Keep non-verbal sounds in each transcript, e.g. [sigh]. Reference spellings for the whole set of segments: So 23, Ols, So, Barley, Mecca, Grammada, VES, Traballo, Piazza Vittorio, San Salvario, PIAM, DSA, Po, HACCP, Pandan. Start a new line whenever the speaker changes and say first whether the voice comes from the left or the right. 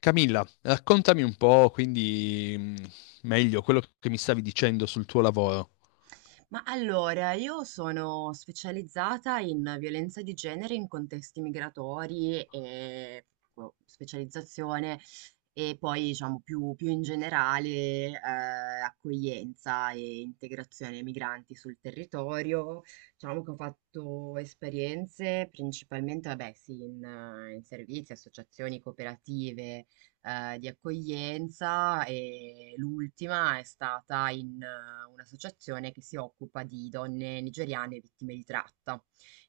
left: Camilla, raccontami un po', quindi meglio quello che mi stavi dicendo sul tuo lavoro.
right: Ma allora, io sono specializzata in violenza di genere in contesti migratori e boh, specializzazione e poi diciamo più in generale accoglienza e integrazione ai migranti sul territorio. Diciamo che ho fatto esperienze principalmente, vabbè, sì, in servizi, associazioni, cooperative di accoglienza e l'ultima è stata in un'associazione che si occupa di donne nigeriane vittime di tratta,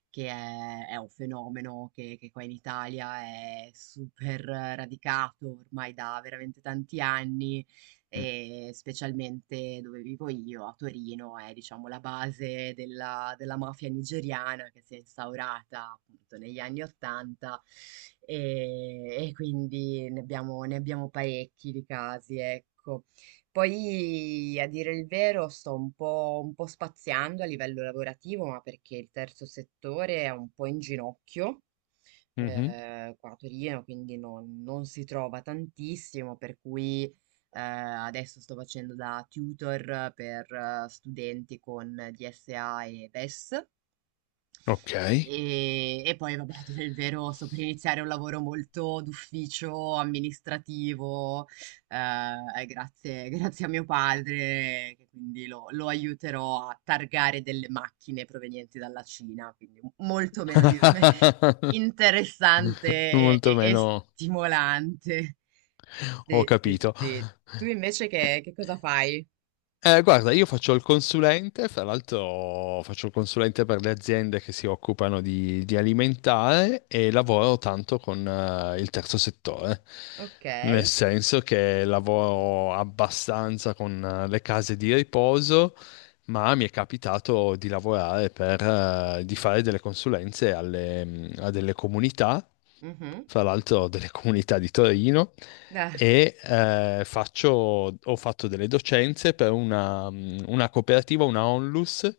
right: è un fenomeno che qua in Italia è super radicato ormai da veramente tanti anni
left: Mm.
right: e specialmente dove vivo io, a Torino, è diciamo la base della mafia nigeriana che si è instaurata appunto negli anni Ottanta e, e quindi ne abbiamo parecchi di casi, ecco. Poi, a dire il vero, sto un po' spaziando a livello lavorativo, ma perché il terzo settore è un po' in ginocchio
left: Mhm.
right: qua a Torino, quindi non si trova tantissimo, per cui adesso sto facendo da tutor per studenti con DSA e VES
left: Ok.
right: e poi, vabbè, a dire il vero, sto per iniziare un lavoro molto d'ufficio, amministrativo, grazie, [laughs] grazie a mio padre, che quindi lo aiuterò a targare delle macchine provenienti dalla Cina, quindi molto meno [laughs]
left: [laughs]
right: interessante
left: Molto
right: e
left: meno.
right: stimolante.
left: Ho
right: Sì, sì,
left: capito.
right: sì. Tu invece che cosa fai?
left: Guarda, io faccio il consulente, fra l'altro faccio il consulente per le aziende che si occupano di alimentare e lavoro tanto con il terzo settore,
right: Ok.
left: nel senso che lavoro abbastanza con le case di riposo, ma mi è capitato di lavorare di fare delle consulenze a delle comunità,
right: Mhm.
left: fra l'altro delle comunità di Torino,
right: Ah,
left: e ho fatto delle docenze per una cooperativa, una Onlus,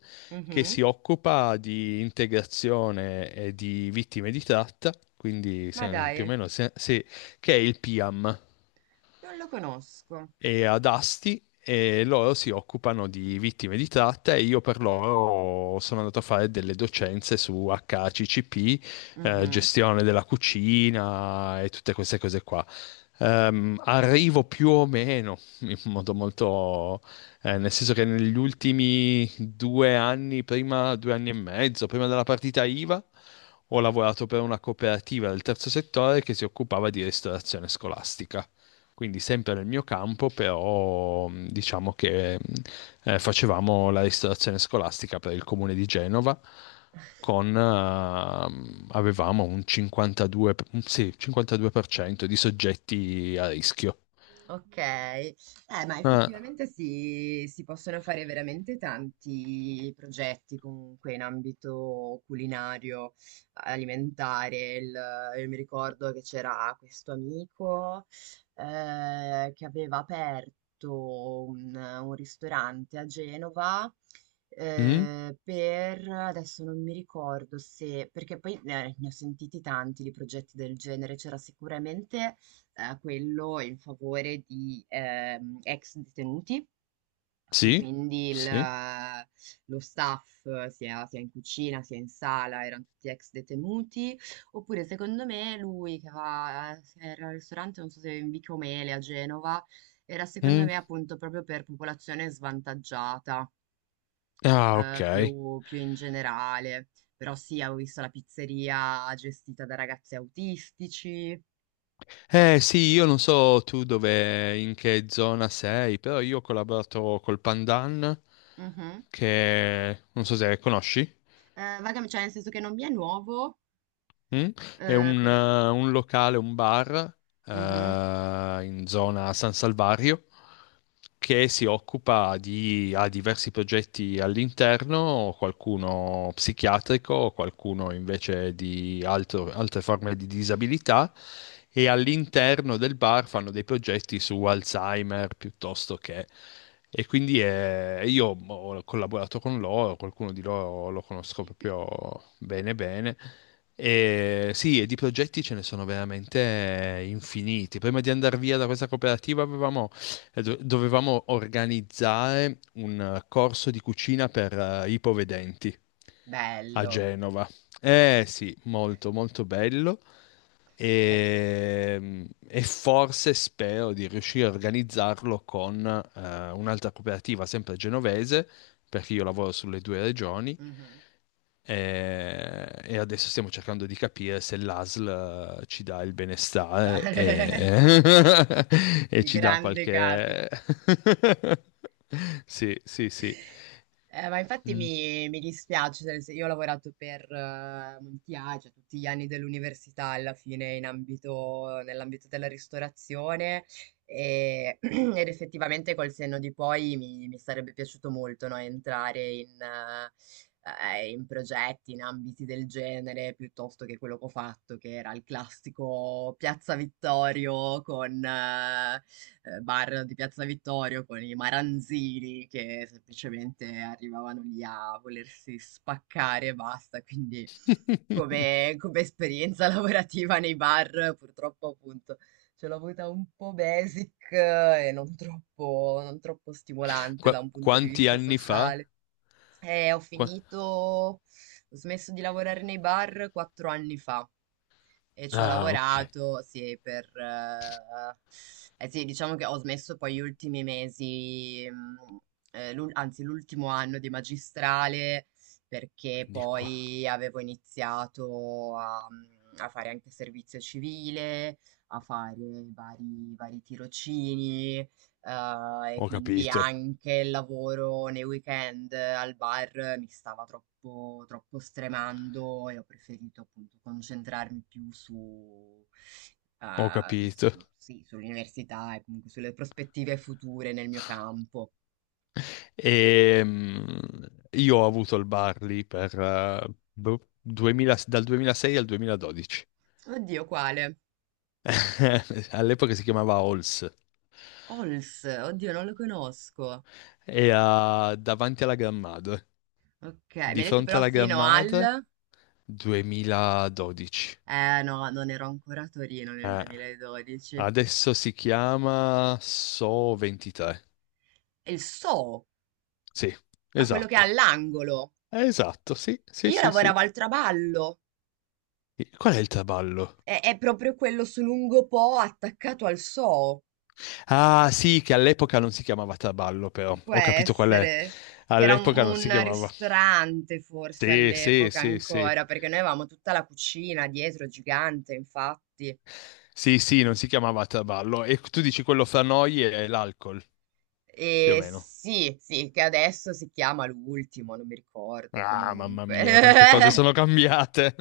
left: che
right: mhm.
left: si occupa di integrazione e di vittime di tratta, quindi
right: Ma
left: più o
right: dai,
left: meno che è il PIAM,
right: non lo conosco.
left: e ad Asti, e loro si occupano di vittime di tratta e io per loro sono andato a fare delle docenze su HACCP,
right: Mhm.
left: gestione della cucina e tutte queste cose qua. Arrivo più o meno in modo molto, nel senso che negli ultimi 2 anni, prima 2 anni e mezzo, prima della partita IVA, ho lavorato per una cooperativa del terzo settore che si occupava di ristorazione scolastica, quindi sempre nel mio campo, però diciamo che facevamo la ristorazione scolastica per il comune di Genova con avevamo un 52, per- un- sì, 52% di soggetti a rischio.
right: Ok, ma
left: Ah,
right: effettivamente si possono fare veramente tanti progetti comunque in ambito culinario, alimentare. Io mi ricordo che c'era questo amico che aveva aperto un ristorante a Genova.
left: mm,
right: Per adesso non mi ricordo se, perché poi ne ho sentiti tanti di progetti del genere, c'era sicuramente quello in favore di ex detenuti, che
left: sì,
right: quindi
left: sì.
right: lo staff, sia in cucina sia in sala, erano tutti ex detenuti, oppure secondo me lui che va, era al ristorante, non so se in Vico Mele a Genova, era secondo me
left: Mm.
right: appunto proprio per popolazione svantaggiata,
left: Ah, ok.
right: più, più in generale. Però sì, avevo visto la pizzeria gestita da ragazzi autistici.
left: Eh sì, io non so tu dove, in che zona sei, però io ho collaborato col Pandan,
right: Mhm.
left: che non so se conosci.
right: Vagamente, cioè nel senso che non mi è nuovo,
left: Mm? È un,
right: però...
left: eh, un locale, un bar eh,
right: Mhm.
left: in zona San Salvario che si occupa ha diversi progetti all'interno, qualcuno psichiatrico, qualcuno invece di altre forme di disabilità, e all'interno del bar fanno dei progetti su Alzheimer piuttosto che... E quindi io ho collaborato con loro, qualcuno di loro lo conosco proprio bene bene. E sì, e di progetti ce ne sono veramente infiniti. Prima di andare via da questa cooperativa dovevamo organizzare un corso di cucina per ipovedenti a
right: Bello.
left: Genova. Eh sì, molto molto bello,
right: Eh,
left: e forse spero di riuscire a organizzarlo con un'altra cooperativa sempre genovese, perché io lavoro sulle due regioni,
right: mhm.
left: e adesso stiamo cercando di capire se l'ASL ci dà il
right: Ta-
left: benestare
right: [laughs]
left: e, [laughs] e
right: Il
left: ci dà
right: grande.
left: qualche... [laughs] Sì, sì, sì.
right: Ma infatti
left: Mm.
right: mi, mi dispiace, cioè, nel sen- io ho lavorato per molti anni, cioè tutti gli anni dell'università alla fine in nell'ambito della ristorazione [clears throat] ed effettivamente col senno di poi mi sarebbe piaciuto molto no, entrare in progetti, in ambiti del genere, piuttosto che quello che ho fatto, che era il classico Piazza Vittorio con bar di Piazza Vittorio con i maranzini che semplicemente arrivavano lì a volersi spaccare e basta. Quindi come,
left: [laughs]
right: come esperienza [laughs] lavorativa nei bar, purtroppo appunto ce l'ho avuta un po' basic e non troppo, non troppo stimolante da un punto di
left: Quanti
right: vista
left: anni fa?
right: sociale. E ho
left: Qua-
right: finito, ho smesso di lavorare nei bar quattro anni fa e ci ho
left: Ah, ok.
right: lavorato, sì, per sì, diciamo che ho smesso poi gli ultimi mesi, anzi l'ultimo anno di magistrale, perché
left: Quindi qua.
right: poi avevo iniziato a fare anche servizio civile, a fare vari tirocini, e
left: Ho
right: quindi
left: capito,
right: anche il lavoro nei weekend al bar mi stava troppo, troppo stremando e ho preferito appunto concentrarmi più su,
left: ho
right: eh, s-
left: capito.
right: sì, sull'università e comunque sulle prospettive future nel mio campo.
left: E, io ho avuto il Barley per, boh, 2000 dal 2006 al 2012.
right: Oddio, quale?
left: [laughs] All'epoca si chiamava Ols.
right: Ols, oddio, non lo conosco.
left: E
right: Ok, mi
left: di
right: ha detto
left: fronte
right: però
left: alla
right: fino
left: Grammada,
right: al...
left: 2012.
right: Eh no, non ero ancora a Torino nel
left: Eh,
right: 2012. E
left: adesso si chiama So 23.
right: il So,
left: Sì,
right: ma quello che è
left: esatto.
right: all'angolo.
left: Esatto, sì, sì,
right: Io
left: sì,
right: lavoravo
left: sì.
right: al traballo,
left: Qual è il traballo?
right: è proprio quello su lungo Po attaccato al So,
left: Ah, sì, che all'epoca non si chiamava Traballo, però
right: può
left: ho capito qual è.
right: essere, che era
left: All'epoca non si
right: un
left: chiamava.
right: ristorante forse
left: Sì, sì,
right: all'epoca
left: sì, sì.
right: ancora, perché noi avevamo tutta la cucina dietro, gigante infatti.
left: Sì, sì, non si chiamava Traballo. E tu dici quello fra noi è l'alcol, più o
right: E
left: meno.
right: sì, sì, che adesso si chiama l'ultimo, non mi ricordo
left: Ah, mamma
right: comunque.
left: mia, quante cose
right: [laughs]
left: sono cambiate.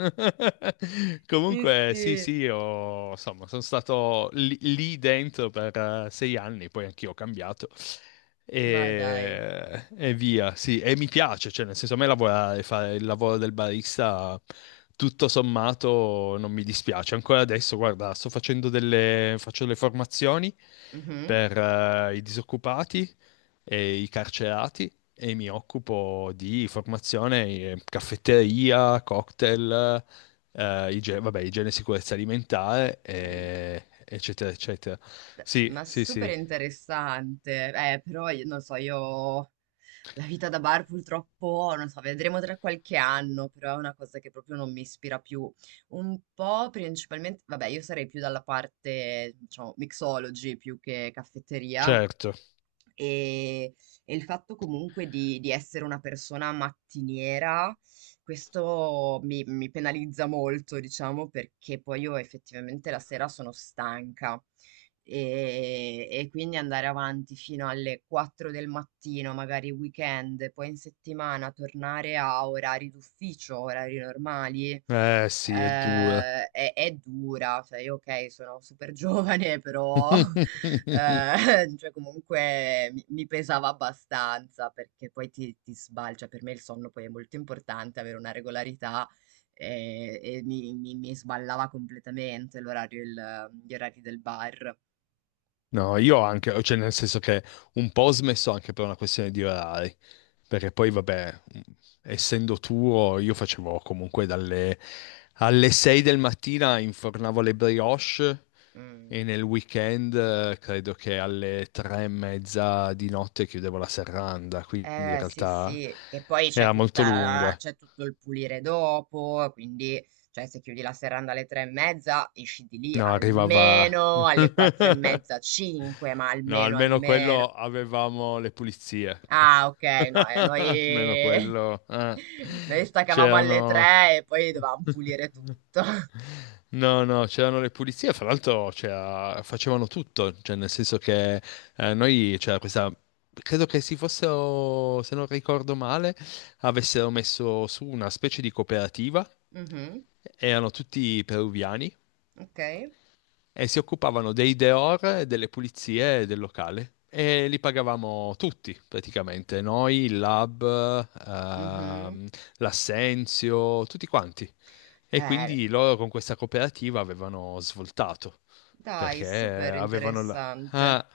left: [laughs]
right: Sì,
left: Comunque, sì, sì,
right: sì,
left: io, insomma, sono stato lì dentro per 6 anni, poi anch'io ho cambiato.
right: ma dai.
left: E via, sì, e mi piace, cioè, nel senso, a me lavorare, fare il lavoro del barista, tutto sommato, non mi dispiace. Ancora adesso, guarda, faccio delle formazioni
right: Mhm.
left: per i disoccupati e i carcerati e mi occupo di formazione, caffetteria, cocktail, vabbè, igiene e sicurezza alimentare,
right: Quello.
left: eccetera, eccetera.
right: Beh,
left: Sì,
right: ma
left: sì,
right: super
left: sì,
right: interessante. Però io non so, io la vita da bar purtroppo, non so, vedremo tra qualche anno, però è una cosa che proprio non mi ispira più. Un po' principalmente, vabbè, io sarei più dalla parte, diciamo, mixology più che caffetteria,
left: certo.
right: e, e il fatto comunque di essere una persona mattiniera, questo mi penalizza molto, diciamo, perché poi io effettivamente la sera sono stanca. E quindi andare avanti fino alle 4 del mattino, magari weekend, poi in settimana tornare a orari d'ufficio, orari normali
left: Eh sì, è dura.
right: è dura, cioè io ok, sono super giovane, [laughs] però
left: [laughs]
right: [laughs] cioè comunque mi pesava abbastanza perché poi ti sbalcia. Per me il sonno poi è molto importante, avere una regolarità e, mi sballava completamente l'orario, gli orari del bar.
left: No, io anche, cioè nel senso che un po' ho smesso anche per una questione di orari. Perché poi, vabbè, essendo tuo, io facevo comunque dalle alle 6 del mattina infornavo le brioche, e
right: Mm.
left: nel weekend credo che alle 3 e mezza di notte chiudevo la serranda, quindi in
right: Eh sì
left: realtà
right: sì, e poi c'è
left: era molto
right: tutta,
left: lunga.
right: c'è tutto il pulire dopo, quindi cioè, se chiudi la serranda alle tre e mezza, esci di lì
left: No, arrivava.
right: almeno alle quattro e
left: [laughs]
right: mezza, cinque, ma
left: No,
right: almeno
left: almeno
right: almeno.
left: quello avevamo le pulizie.
right: Ah ok, no,
left: [laughs] Almeno
right: noi...
left: quello.
right: [laughs] noi staccavamo alle
left: C'erano.
right: tre e poi dovevamo pulire tutto.
left: [laughs]
right: [laughs]
left: No, no, c'erano le pulizie, fra l'altro facevano tutto, cioè nel senso che noi c'era questa, credo che si fossero, se non ricordo male, avessero messo su una specie di cooperativa,
right: Mhm,
left: erano tutti peruviani
right: ok,
left: e si occupavano dei deor e delle pulizie del locale. E li pagavamo tutti, praticamente, noi, il lab,
right: mhm.
left: l'assenzio, tutti quanti. E
right: Eh,
left: quindi loro con questa cooperativa avevano svoltato
right: dai,
left: perché
right: super interessante.
left: ah,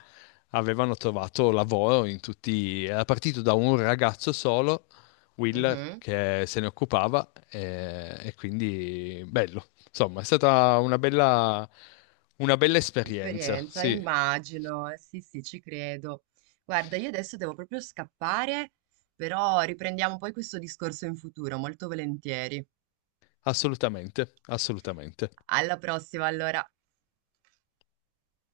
left: avevano trovato lavoro in tutti. Era partito da un ragazzo solo, Will,
right: Mhm.
left: che se ne occupava, e quindi bello. Insomma, è stata una bella esperienza,
right: Esperienza,
left: sì,
right: immagino, sì, sì, ci credo. Guarda, io adesso devo proprio scappare, però riprendiamo poi questo discorso in futuro, molto volentieri.
left: assolutamente, assolutamente.
right: Alla prossima, allora.